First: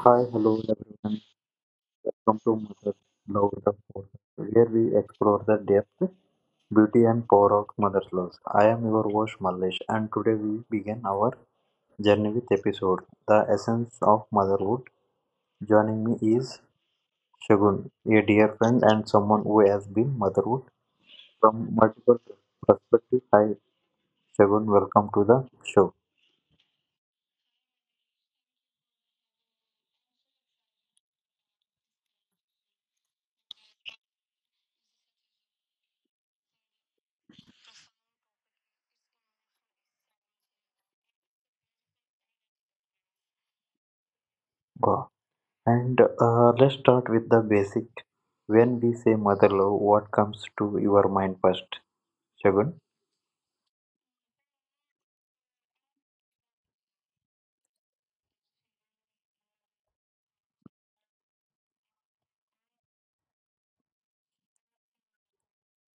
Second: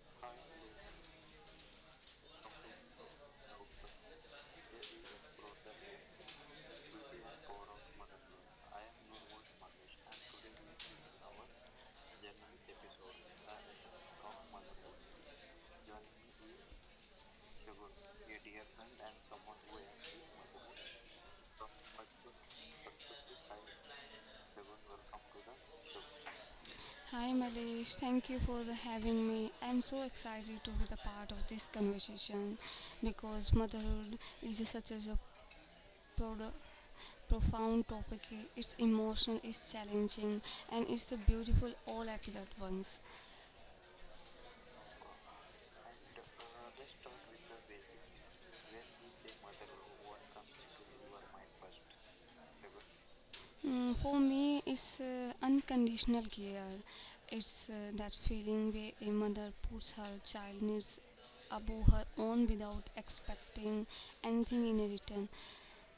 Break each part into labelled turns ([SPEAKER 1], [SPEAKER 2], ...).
[SPEAKER 1] Hi, hello everyone. Welcome to Mother Love the Podcast, where we explore the depth, beauty, and power of Mother Love. I am your host Mallesh, and today we begin our journey with episode The Essence of Motherhood. Joining me is Shagun, a dear friend and someone who has been motherhood from multiple perspectives. Hi, Shagun, welcome to the show.
[SPEAKER 2] Hi Malesh, thank you for having me. I'm so excited to be the part of this conversation because motherhood is such as a pro- profound topic. It's emotional, it's challenging, and it's a beautiful all at that once.
[SPEAKER 1] Wow. And let's start with the basic. When we say mother love, what comes to your mind first? Shagun,
[SPEAKER 2] Mm, for me, it's unconditional care. It's that feeling where a mother puts her child needs above her own without expecting anything in return.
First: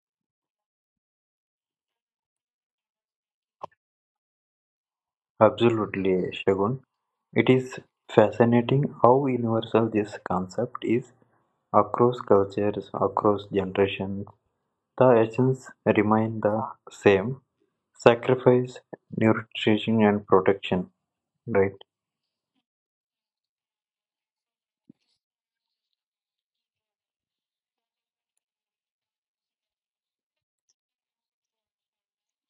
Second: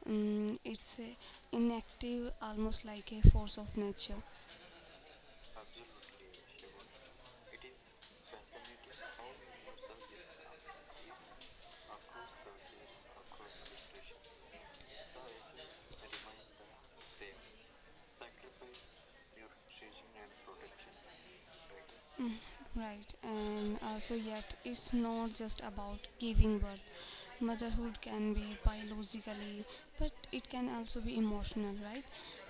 [SPEAKER 2] Mm, it's inactive, almost like a force of nature.
[SPEAKER 1] absolutely, Shagun. It is fascinating how universal this concept is across cultures, across generations. The essence remain the same sacrifice, nutrition, and protection, right?
[SPEAKER 2] Right, and also, yet it's not just about giving birth. Motherhood can be biologically, but it can also be emotional, right?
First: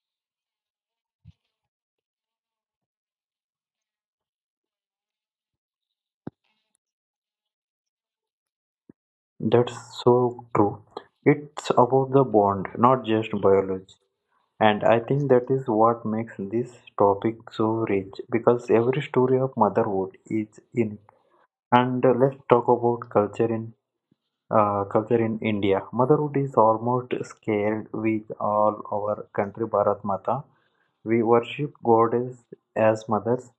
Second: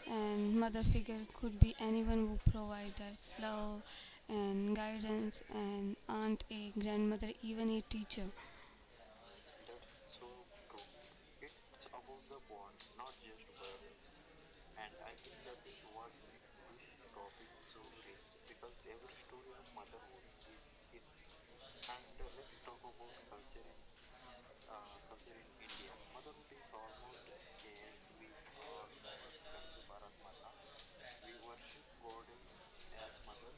[SPEAKER 2] And mother figure could be anyone who provides us love and guidance, and aunt, a grandmother, even a teacher.
[SPEAKER 1] That's so true. It's about the bond, not just biology. And I think that is what makes this topic so rich because every story of motherhood is unique. And let's talk about culture in culture in India. Motherhood is almost scared with all our country, Bharat Mata. We worship goddess as mothers.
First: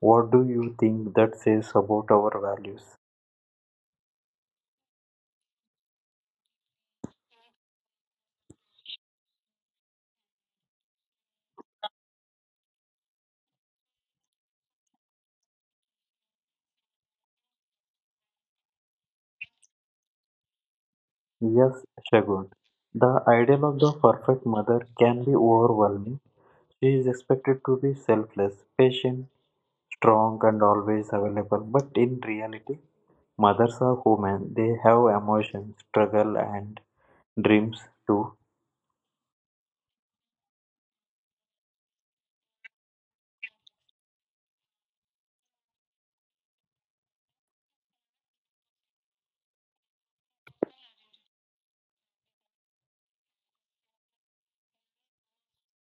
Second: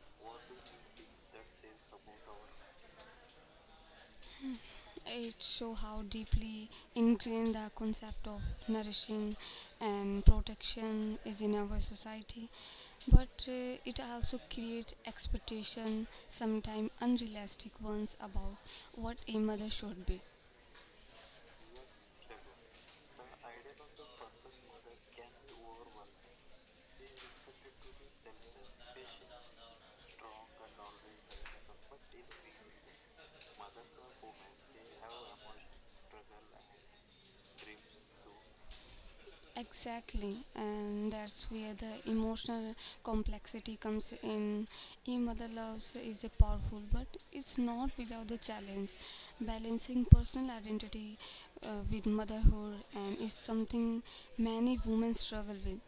[SPEAKER 1] What do you think that says about our values?
[SPEAKER 2] It shows how deeply ingrained the concept of nourishing and protection is in our society, but it also creates expectation, sometimes unrealistic ones, about what a mother should be.
[SPEAKER 1] Yes, Shagun. The ideal of the perfect mother can be overwhelming. She is expected to be selfless, patient, strong, and always available. But in reality, mothers are human. They have emotions, struggle, and dreams too.
[SPEAKER 2] Exactly, and that's where the emotional complexity comes in. E Mother Loves is a powerful, but it's not without the challenge. Balancing personal identity with motherhood and is something many women struggle with.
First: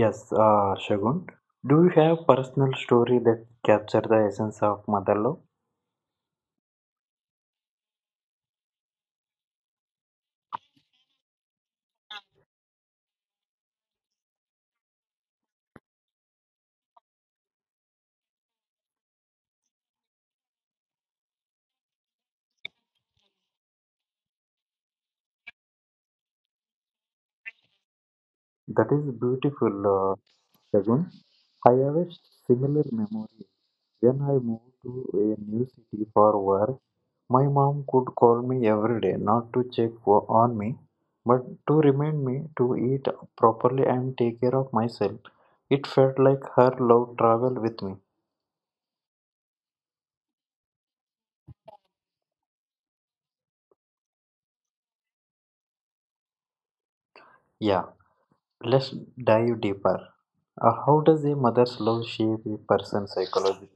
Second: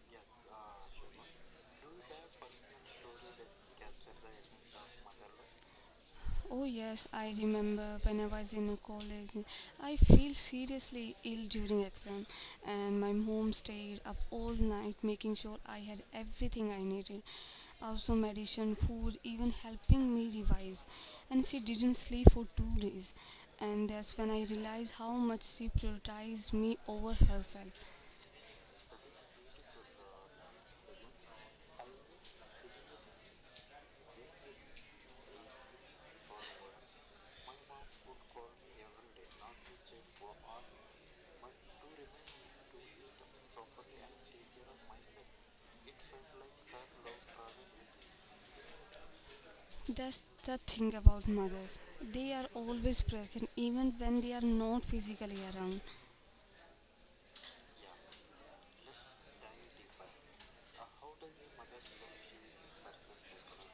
[SPEAKER 1] Yes, Shagun. Do you have personal story that capture the essence of mother love?
[SPEAKER 2] Oh yes, I remember when I was in a college, I feel seriously ill during exam, and my mom stayed up all night making sure I had everything I needed, also medicine, food, even helping me revise. And she didn't sleep for 2 days, and that's when I realized how much she prioritized me over herself.
[SPEAKER 1] That is beautiful, Shagun. I have a similar memory. When I moved to a new city for work, my mom could call me every day, not to check on me, but to remind me to eat properly and take care of myself. It felt like her love traveled with me.
[SPEAKER 2] That's the thing about mothers; they are always present, even when they are not physically around.
[SPEAKER 1] Yeah. Let's dive deeper. How does a mother's love shape a person's psychology?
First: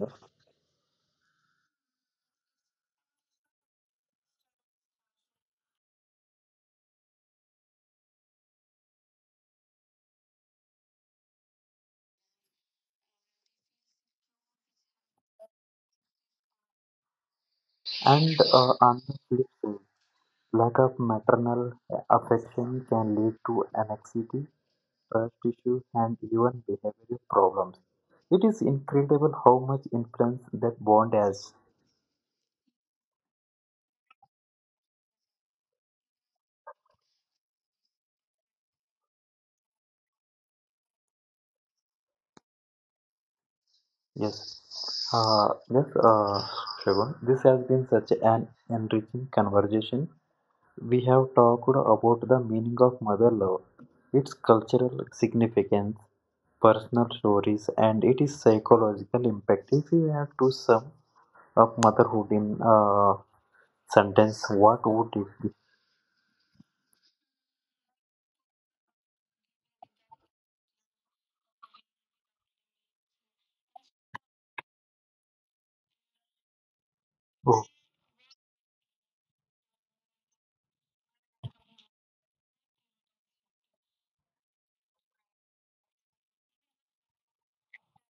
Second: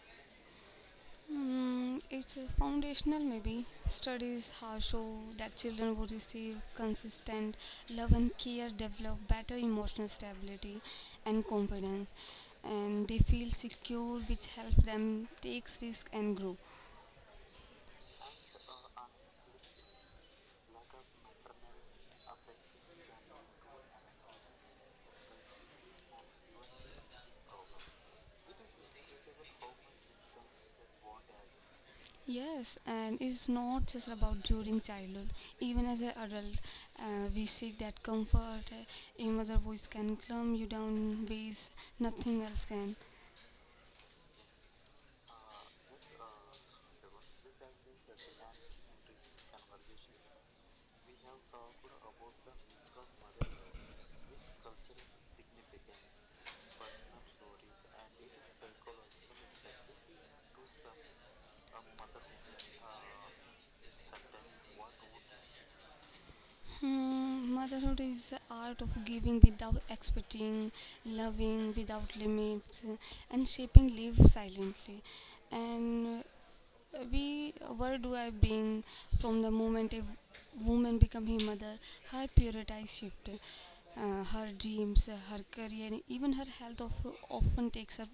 [SPEAKER 2] Mm, it's a foundational, maybe. Studies have shown that children who receive consistent love and care develop better emotional stability and confidence, and they feel secure, which helps them take risks and grow.
[SPEAKER 1] And on the flip side, lack of maternal affection can lead to anxiety, birth issues, and even behavioral problems. It is incredible how much influence that bond has.
[SPEAKER 2] Yes, and it's not just about during childhood. Even as an adult, we seek that comfort. A mother voice can calm you down in ways nothing else can.
[SPEAKER 1] Yes. Yes, Shravan, this has been such an enriching conversation. We have talked about the meaning of mother love, its cultural significance, personal stories, and its psychological impact. If you have to sum up motherhood in a sentence, what would it be?
[SPEAKER 2] Hmm, motherhood is the art of giving without expecting, loving without limits, and shaping life silently. And we
[SPEAKER 1] Oh,
[SPEAKER 2] were do I being from the moment a woman become a mother, her priorities shift, her dreams, her career, and even her health of, often takes her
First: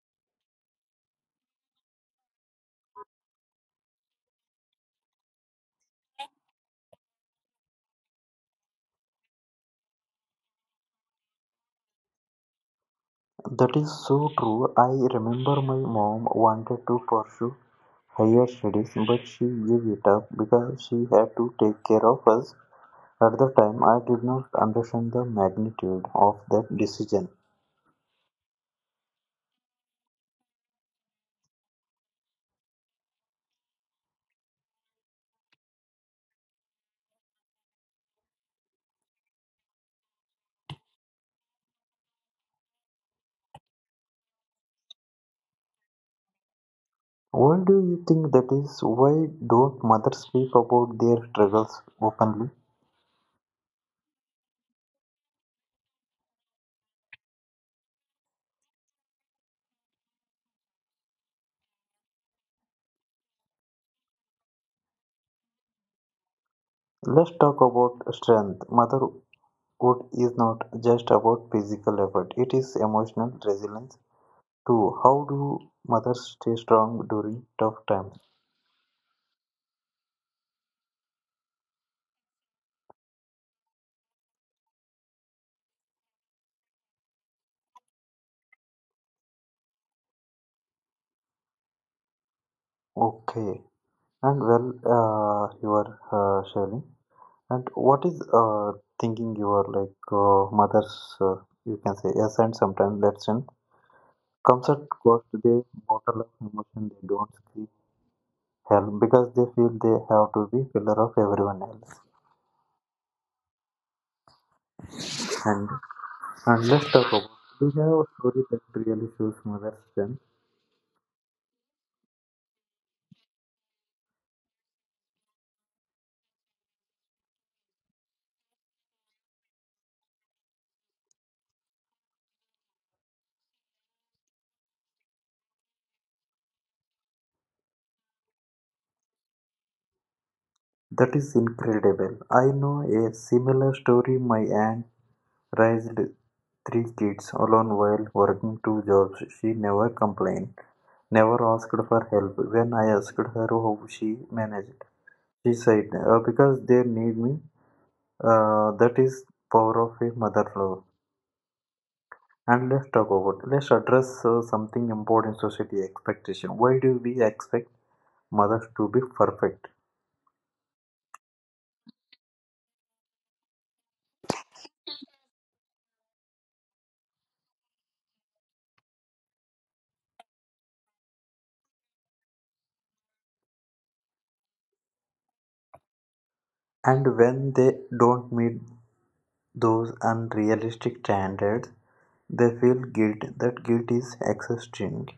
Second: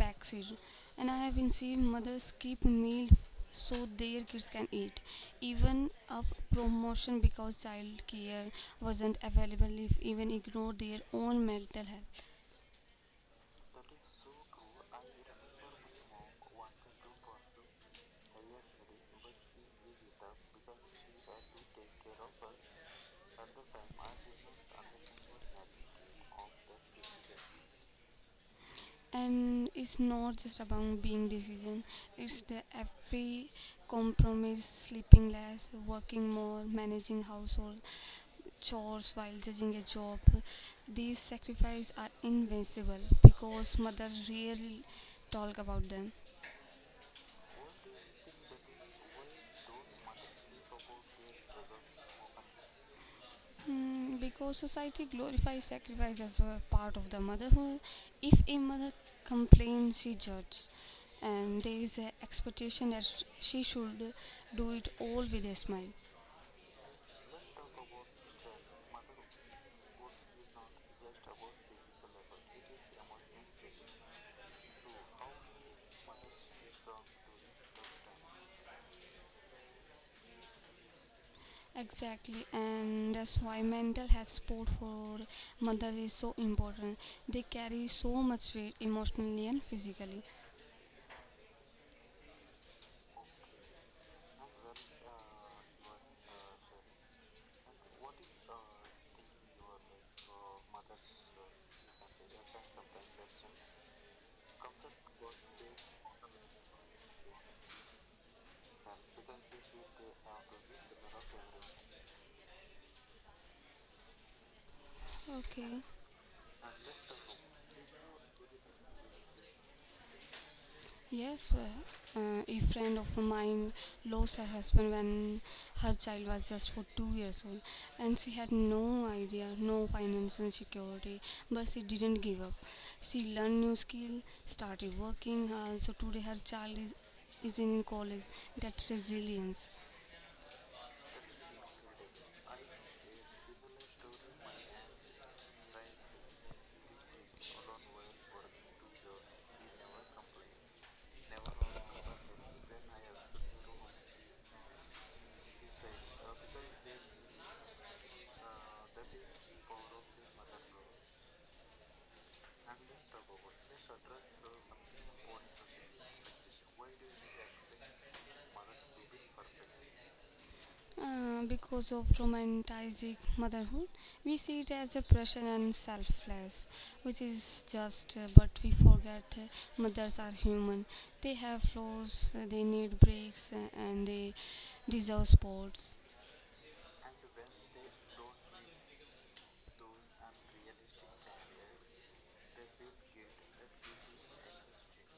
[SPEAKER 2] backseat. And I have been seeing mothers keep meal so their kids can eat, even a promotion because child care wasn't available if even ignore their own mental health.
[SPEAKER 1] that is so true. I remember my mom wanted to pursue higher studies, but she gave it up because she had to take care of us. At the time, I did not understand the magnitude of that decision.
[SPEAKER 2] And it's not just about being decision, it's the every compromise, sleeping less, working more, managing household chores while judging a job. These sacrifices are invincible because mother rarely talk about them.
[SPEAKER 1] Why do you think that is? Why don't mothers speak about their struggles openly?
[SPEAKER 2] Mm, because society glorifies sacrifice as a part of the motherhood. If a mother complains, she judges, and there is an expectation that she should do it all with a smile.
[SPEAKER 1] Let's talk about strength. Motherhood is not just about physical effort, it is emotional resilience too. How do mothers stay strong during tough times?
[SPEAKER 2] Exactly, and that's why mental health support for mothers is so important. They carry so much weight emotionally and physically.
[SPEAKER 1] Okay, and well, you are sharing. And what is thinking you are like mothers? You can say yes, and sometimes that's strength comes at cost. They bottle up emotion. They don't scream help because they feel they have to be pillar of everyone else. And
[SPEAKER 2] Okay.
[SPEAKER 1] and let's talk about we have a story that really shows mother's strength.
[SPEAKER 2] Yes, a friend of mine lost her husband when her child was just for 2 years old, and she had no idea, no financial security, but she didn't give up. She learned new skill, started working. Also, today her child is in college. That resilience.
[SPEAKER 1] That is incredible. I know a similar story. My aunt raised three kids alone while working two jobs. She never complained, never asked for help. When I asked her how she managed, she said, "Because they need me." That is power of a mother love. And let's talk about let's address something important society expectation. Why do we expect mothers to be perfect?
[SPEAKER 2] Because of romanticizing motherhood, we see it as a pressure and selfless, which is just, but we forget mothers are human. They have flaws, they need breaks, and they deserve sports.
[SPEAKER 1] And when they don't meet those unrealistic standards, they feel guilt. That guilt is exhausting.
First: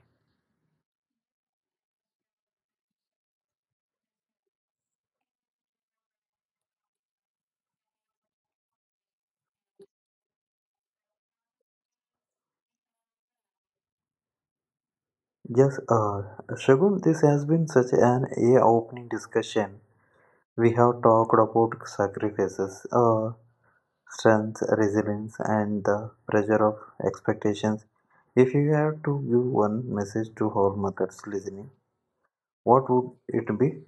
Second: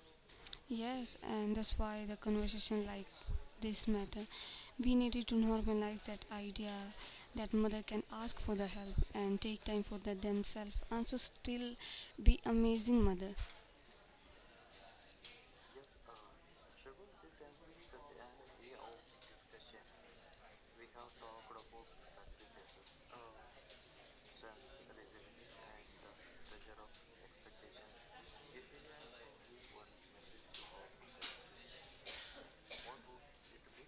[SPEAKER 2] Yes, and that's why the conversation like this matter. We needed to normalize that idea that mother can ask for the help and take time for the themselves and so still be amazing mother.
[SPEAKER 1] Yes, Shagun, this has been such an eye-opening discussion. We have talked about sacrifices. Strength, resilience, and the pressure of expectations. If you have to give one message to all mothers listening, what would it be?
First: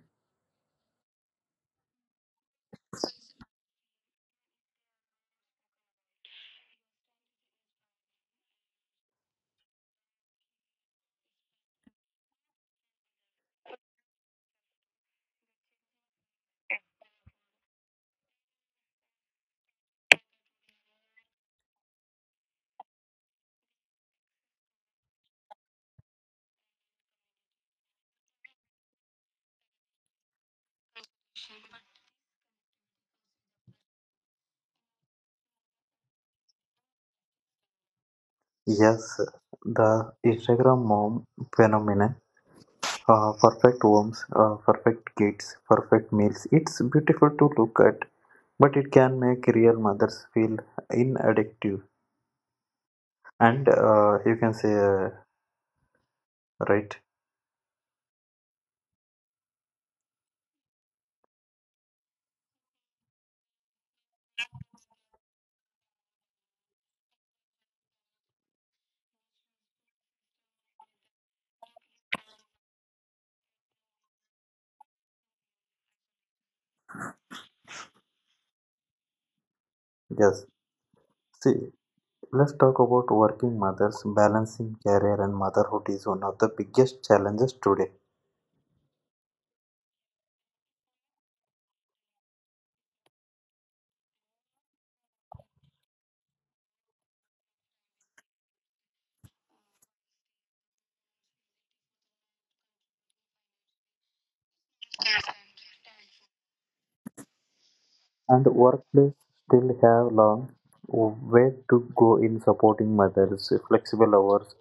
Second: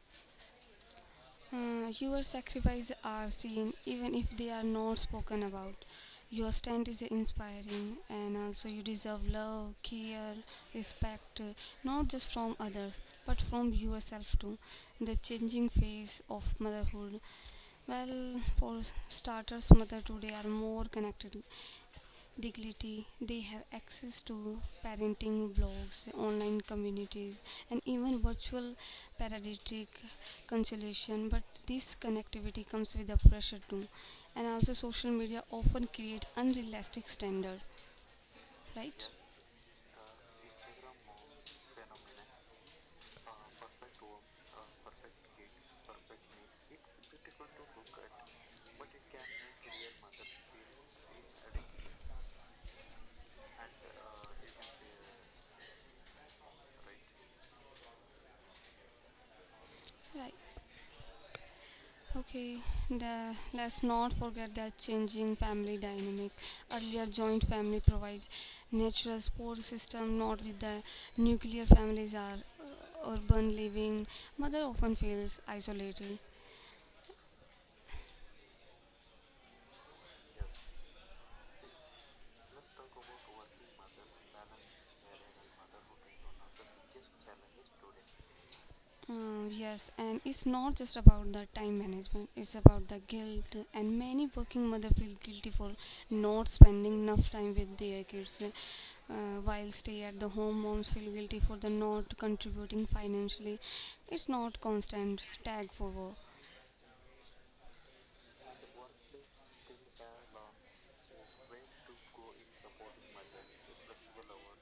[SPEAKER 2] Your sacrifices are seen even if they are not spoken about. Your stand is inspiring, and also you deserve love, care, respect, not just from others, but from yourself too. The changing phase of motherhood. Well, for starters, mother today are more connected dignity. They have access to parenting blogs, online communities, and even virtual paradigmatic consolation. But this connectivity comes with a pressure too, and also social media often create unrealistic standard, right?
[SPEAKER 1] Yes, the Instagram mom phenomenon. Perfect homes, perfect kids, perfect meals. It's beautiful to look at, but it can make real mothers feel inaddictive. And you can say, right?
[SPEAKER 2] Right. Okay, let's not forget that changing family dynamic. Earlier, joint family provide natural support system, not with the nuclear families are urban living. Mother often feels isolated.
[SPEAKER 1] Yes. See, let's talk about working mothers. Balancing career and motherhood is one of the biggest challenges today,
[SPEAKER 2] Yes, and it's not just about the time management, it's about the guilt. And many working mothers feel guilty for not spending enough time with their kids, while stay at the home moms feel guilty for the not contributing financially. It's not constant tag for work.
[SPEAKER 1] and workplace still have long way to go in supporting mothers. Flexible hours,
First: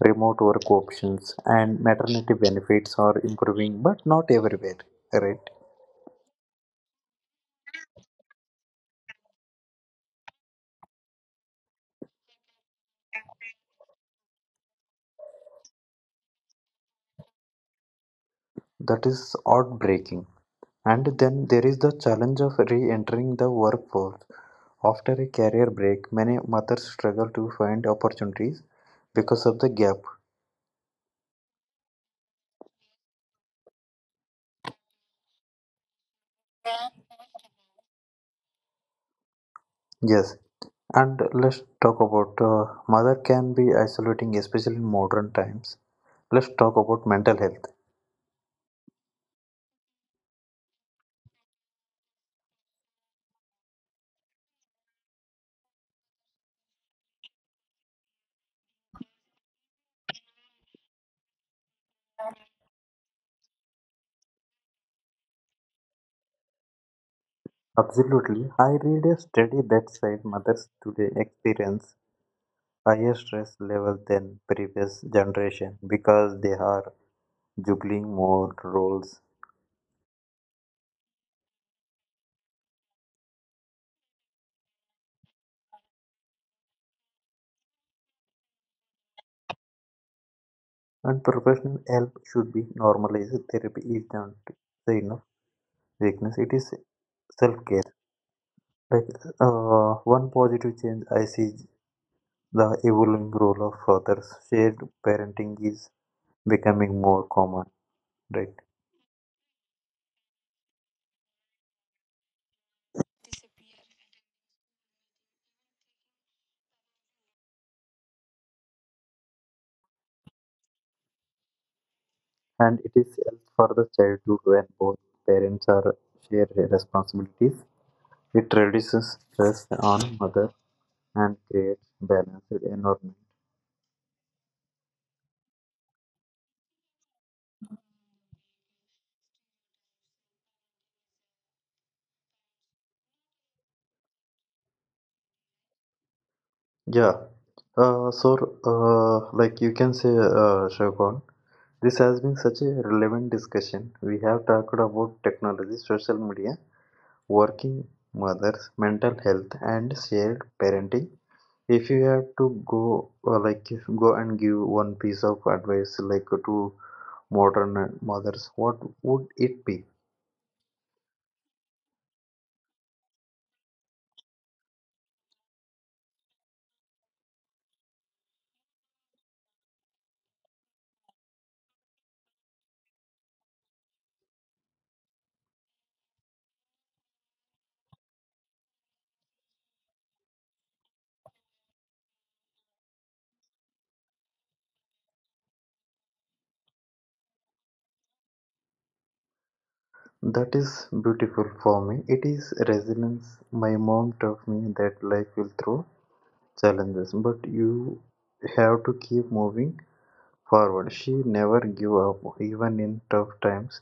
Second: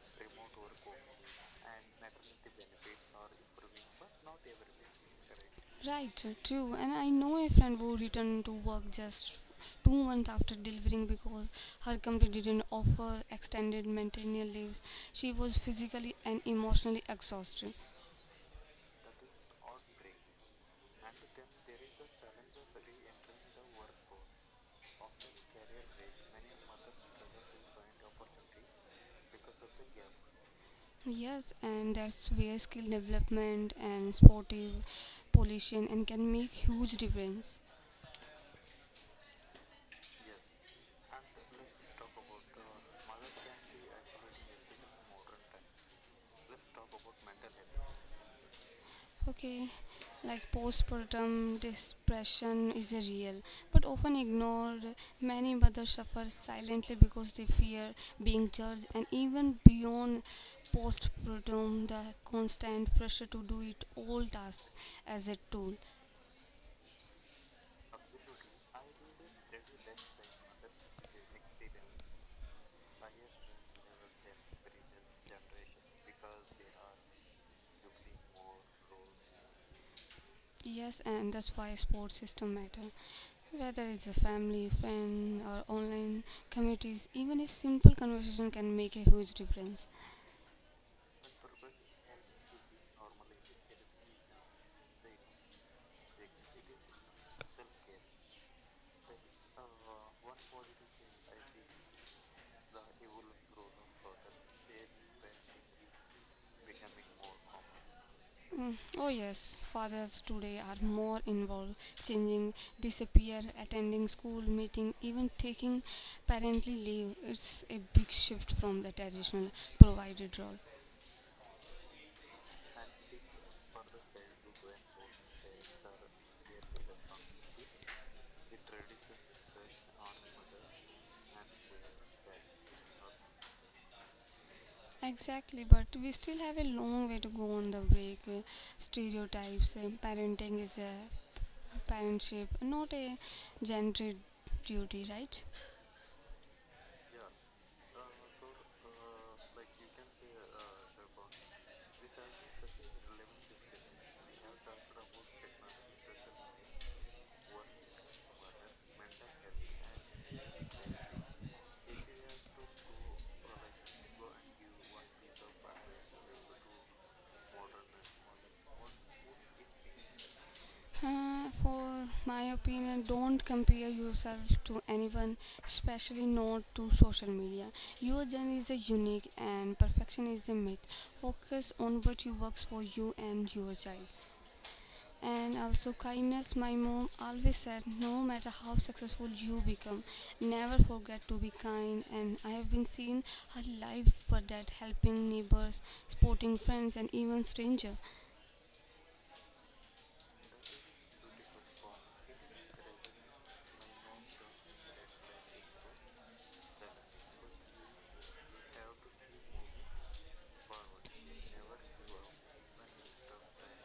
[SPEAKER 1] remote work options, and maternity benefits are improving, but not everywhere. Right?
[SPEAKER 2] Right, true. And I know a friend who returned to work just 2 months after delivering because her company didn't offer extended maternal leaves. She was physically and emotionally exhausted.
[SPEAKER 1] That is heartbreaking. And then there is the challenge of re-entering the workforce. After a career break, many mothers struggle to find opportunities because of the gap.
[SPEAKER 2] Yes, and that's where skill development and sportive pollution and can make huge difference.
[SPEAKER 1] Yes, and let's talk about mother can be isolating, especially in modern times. Let's talk about mental health.
[SPEAKER 2] Okay, like postpartum depression is a real but often ignored. Many mothers suffer silently because they fear being judged, and even beyond postpartum, the constant pressure to do it all tasks as a tool.
[SPEAKER 1] Absolutely. I read a study that said mothers today experience higher stress level than previous generation because they are juggling more roles.
[SPEAKER 2] Yes, and that's why sports system matter. Whether it's a family, friend, or online communities, even a simple conversation can make a huge difference.
[SPEAKER 1] And professional help should be normalized. Therapy is not the enough weakness. It is self care. Like one positive change I see the evolving role of fathers, shared parenting is becoming more common, right?
[SPEAKER 2] Mm, oh yes, fathers today are more involved, changing, disappear, attending school meeting, even taking parental leave. It's a big shift from the traditional provided role.
[SPEAKER 1] And it is health for the childhood when both parents are share responsibilities. It reduces stress on mother and creates balanced environment.
[SPEAKER 2] Exactly, but we still have a long way to go on the break. Stereotypes, parenting is a parentship, not a gender duty, right?
[SPEAKER 1] Yeah. So, like you can say, Shogun, this has been such a relevant discussion. We have talked about technology, social media, working mothers, mental health, and shared parenting. If you have to go like go and give one piece of advice like to modern mothers, what would it be?
[SPEAKER 2] For my opinion, don't compare yourself to anyone, especially not to social media. Your journey is a unique and perfection is a myth. Focus on what you works for you and your child. And also kindness, my mom always said no matter how successful you become, never forget to be kind. And I have been seen her life for that, helping neighbors, supporting friends, and even stranger.
[SPEAKER 1] That is beautiful for me. It is resilience. My mom taught me that life will throw challenges, but you have to keep moving forward. She never give up, even in tough times.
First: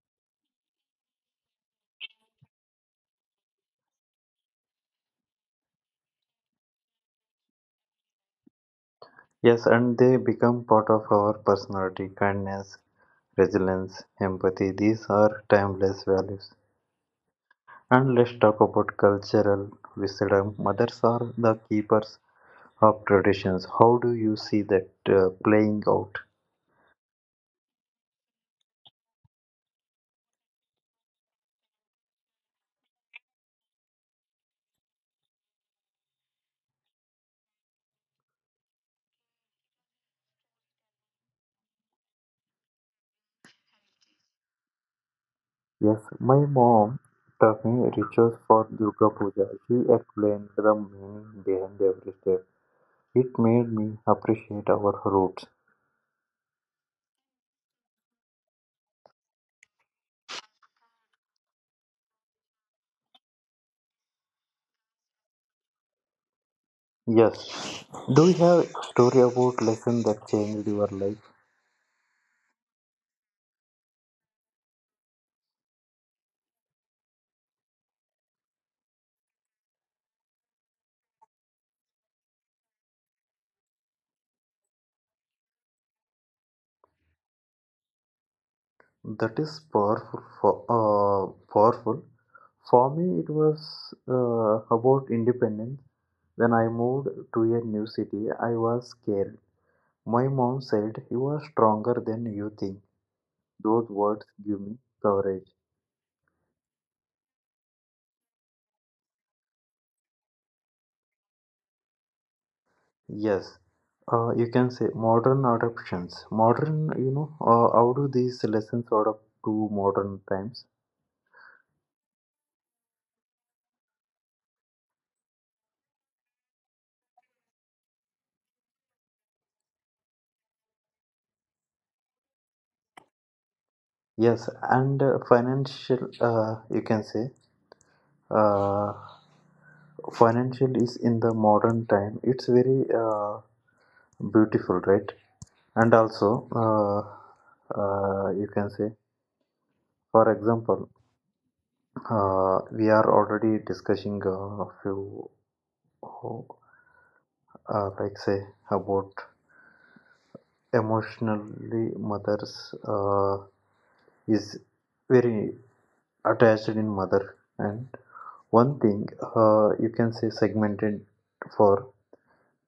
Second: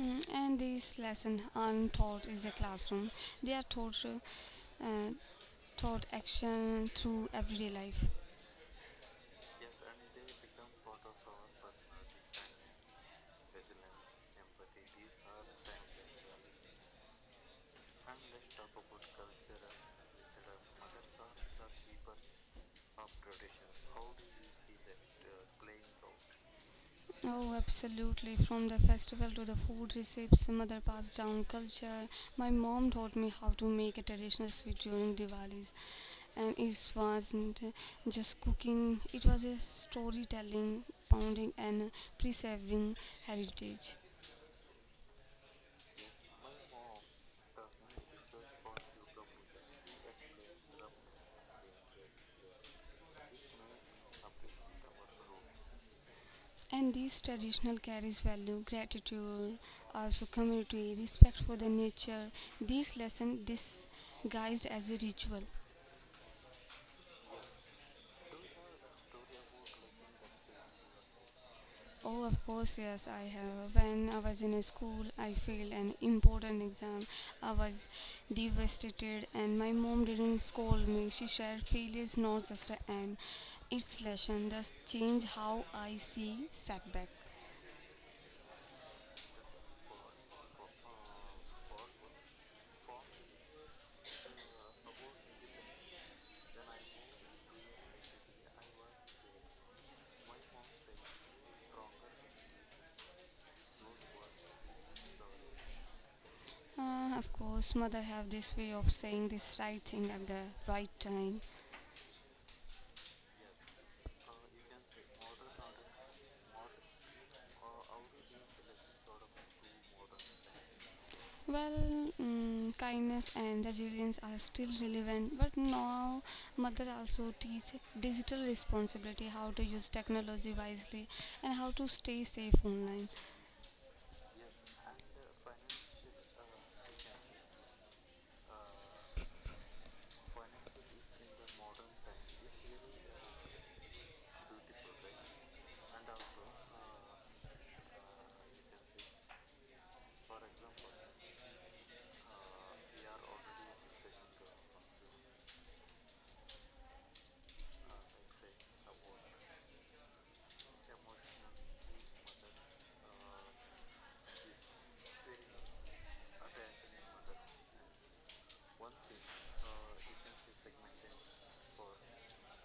[SPEAKER 2] Mm, and these lessons aren't taught in the classroom, they are taught uh, taught action through everyday life.
[SPEAKER 1] Yes, and they become part of our personality. Kindness, resilience, empathy. These are timeless values. And let's talk about cultural wisdom. Mothers are the keepers of traditions. How do you see that playing out?
[SPEAKER 2] Oh, absolutely. From the festival to the food recipes, mother passed down culture. My mom taught me how to make a traditional sweet during Diwali's. And it wasn't just cooking, it was a storytelling, pounding, and preserving heritage.
[SPEAKER 1] Yes, my mom taught me rituals for Durga Puja. She explained the meaning behind every step. It made me appreciate our roots.
[SPEAKER 2] And these traditional carries value, gratitude, also community, respect for the nature. These lessons disguised as a ritual.
[SPEAKER 1] Yes. Do you have a story about lesson that changed your life?
[SPEAKER 2] Oh, of course, yes, I have. When I was in a school, I failed an important exam. I was devastated, and my mom didn't scold me. She said, "Failure is not just an end, it's lesson." Thus, change how I see setback.
[SPEAKER 1] That is powerful for Powerful. For me, it was about independence. When I moved to a new city, I was scared. My mom said, "You are stronger than you think." Those words give me courage.
[SPEAKER 2] Of course, mother have this way of saying this right thing at the right time.
[SPEAKER 1] Yes, you can say modern adoptions. Modern, you know, how do these lessons adapt to modern times?
[SPEAKER 2] Well, mm, kindness and resilience are still relevant, but now mother also teach digital responsibility, how to use technology wisely, and how to stay safe online.
[SPEAKER 1] Yes, and financial, you can say uh, financial is in the modern time it's very beautiful right and also uh, you can say for example we are already discussing a few uh, like say about emotionally mothers is very attached in mother and one thing you can say segmented for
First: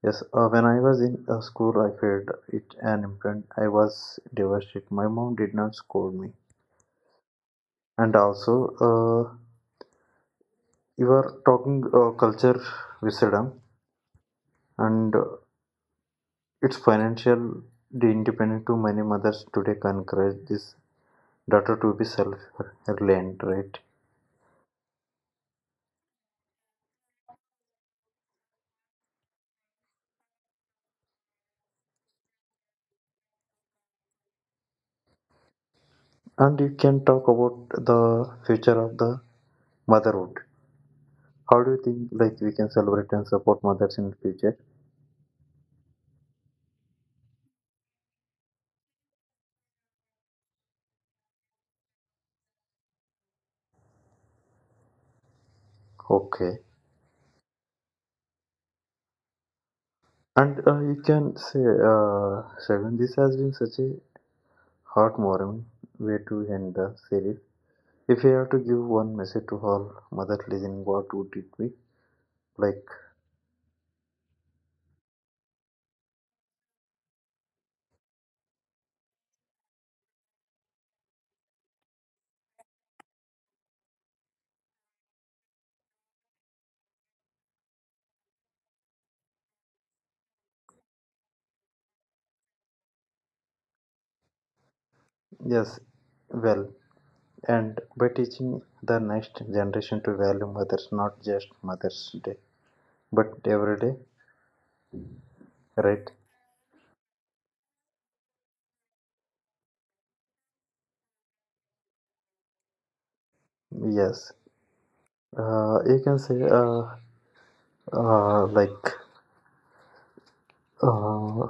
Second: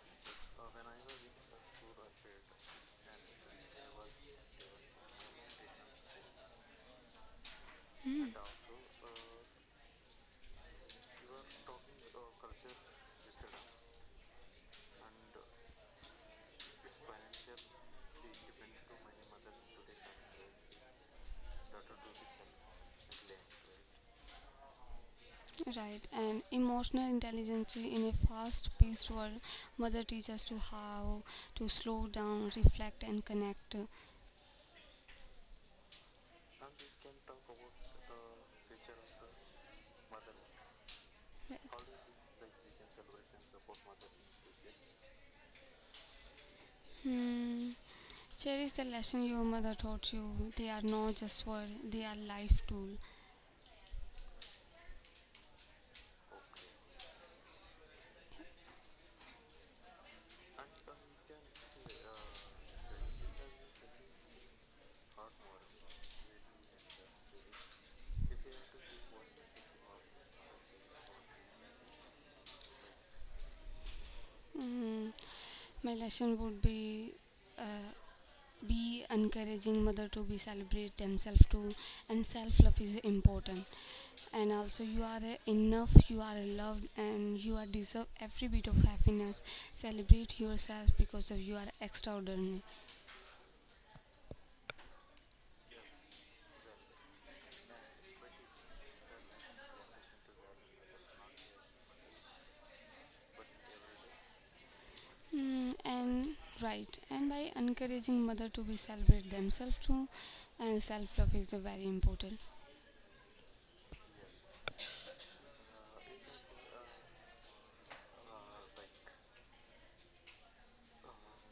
[SPEAKER 1] yes, when I was in school, I failed it an imprint. I was devastated. My mom did not scold me. And also, uh, you are talking culture wisdom, and it's financial the independent to many mothers today can encourage this daughter to be self-reliant, right?
[SPEAKER 2] Right, and emotional intelligence in a fast-paced world, mother teaches to how to slow down, reflect, and connect.
[SPEAKER 1] And you can talk about the future of the motherhood. How do you think like we can celebrate and support mothers in the future?
[SPEAKER 2] Hmm. Cherish the lesson your mother taught you. They are not just words; they are life tool.
[SPEAKER 1] Okay. And you can say, Shravan, this has been such a heartwarming way to end the series. If you have to give one message to all mothers listening, what would it be? Like,
[SPEAKER 2] Mm, my lesson would uh, be encouraging mother to be celebrate themselves too, and self love is important. And also you are a enough, you are a loved, and you are deserve every bit of happiness. Celebrate yourself because of you are extraordinary.
[SPEAKER 1] yes, well, and by teaching the next generation to value mothers, not just Mother's Day, but every day,
[SPEAKER 2] Mm,
[SPEAKER 1] right?
[SPEAKER 2] and right, and by encouraging mother to be celebrate themselves too, and self love is very important.
[SPEAKER 1] Yes. You can say, like, uh,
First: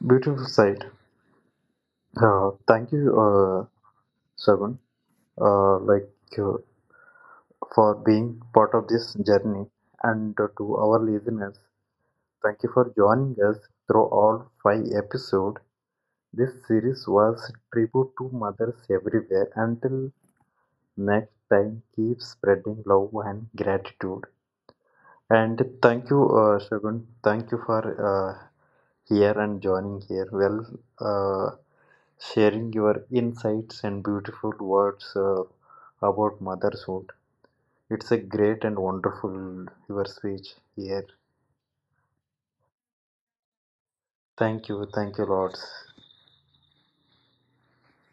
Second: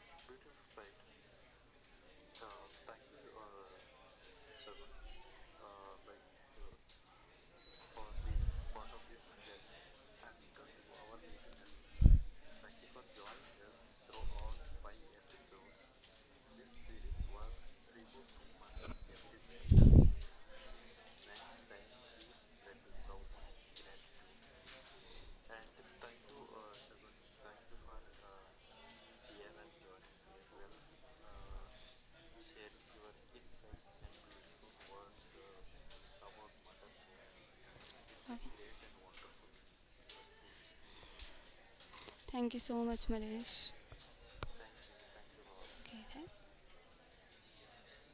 [SPEAKER 1] Beautiful side. Thank you, Shravan. Uh, like, uh, for being part of this journey. And to our listeners, thank you for joining us through all five episodes. This series was tribute to mothers everywhere. Until next time, keep spreading love and gratitude. And thank you, Shagun. Thank you for uh, here and joining here. Well, uh, sharing your insights and beautiful words about motherhood. It's a great and wonderful your speech here.
[SPEAKER 2] Thank you so much, Malesh.
[SPEAKER 1] Thank you, Lords.
[SPEAKER 2] Okay, thank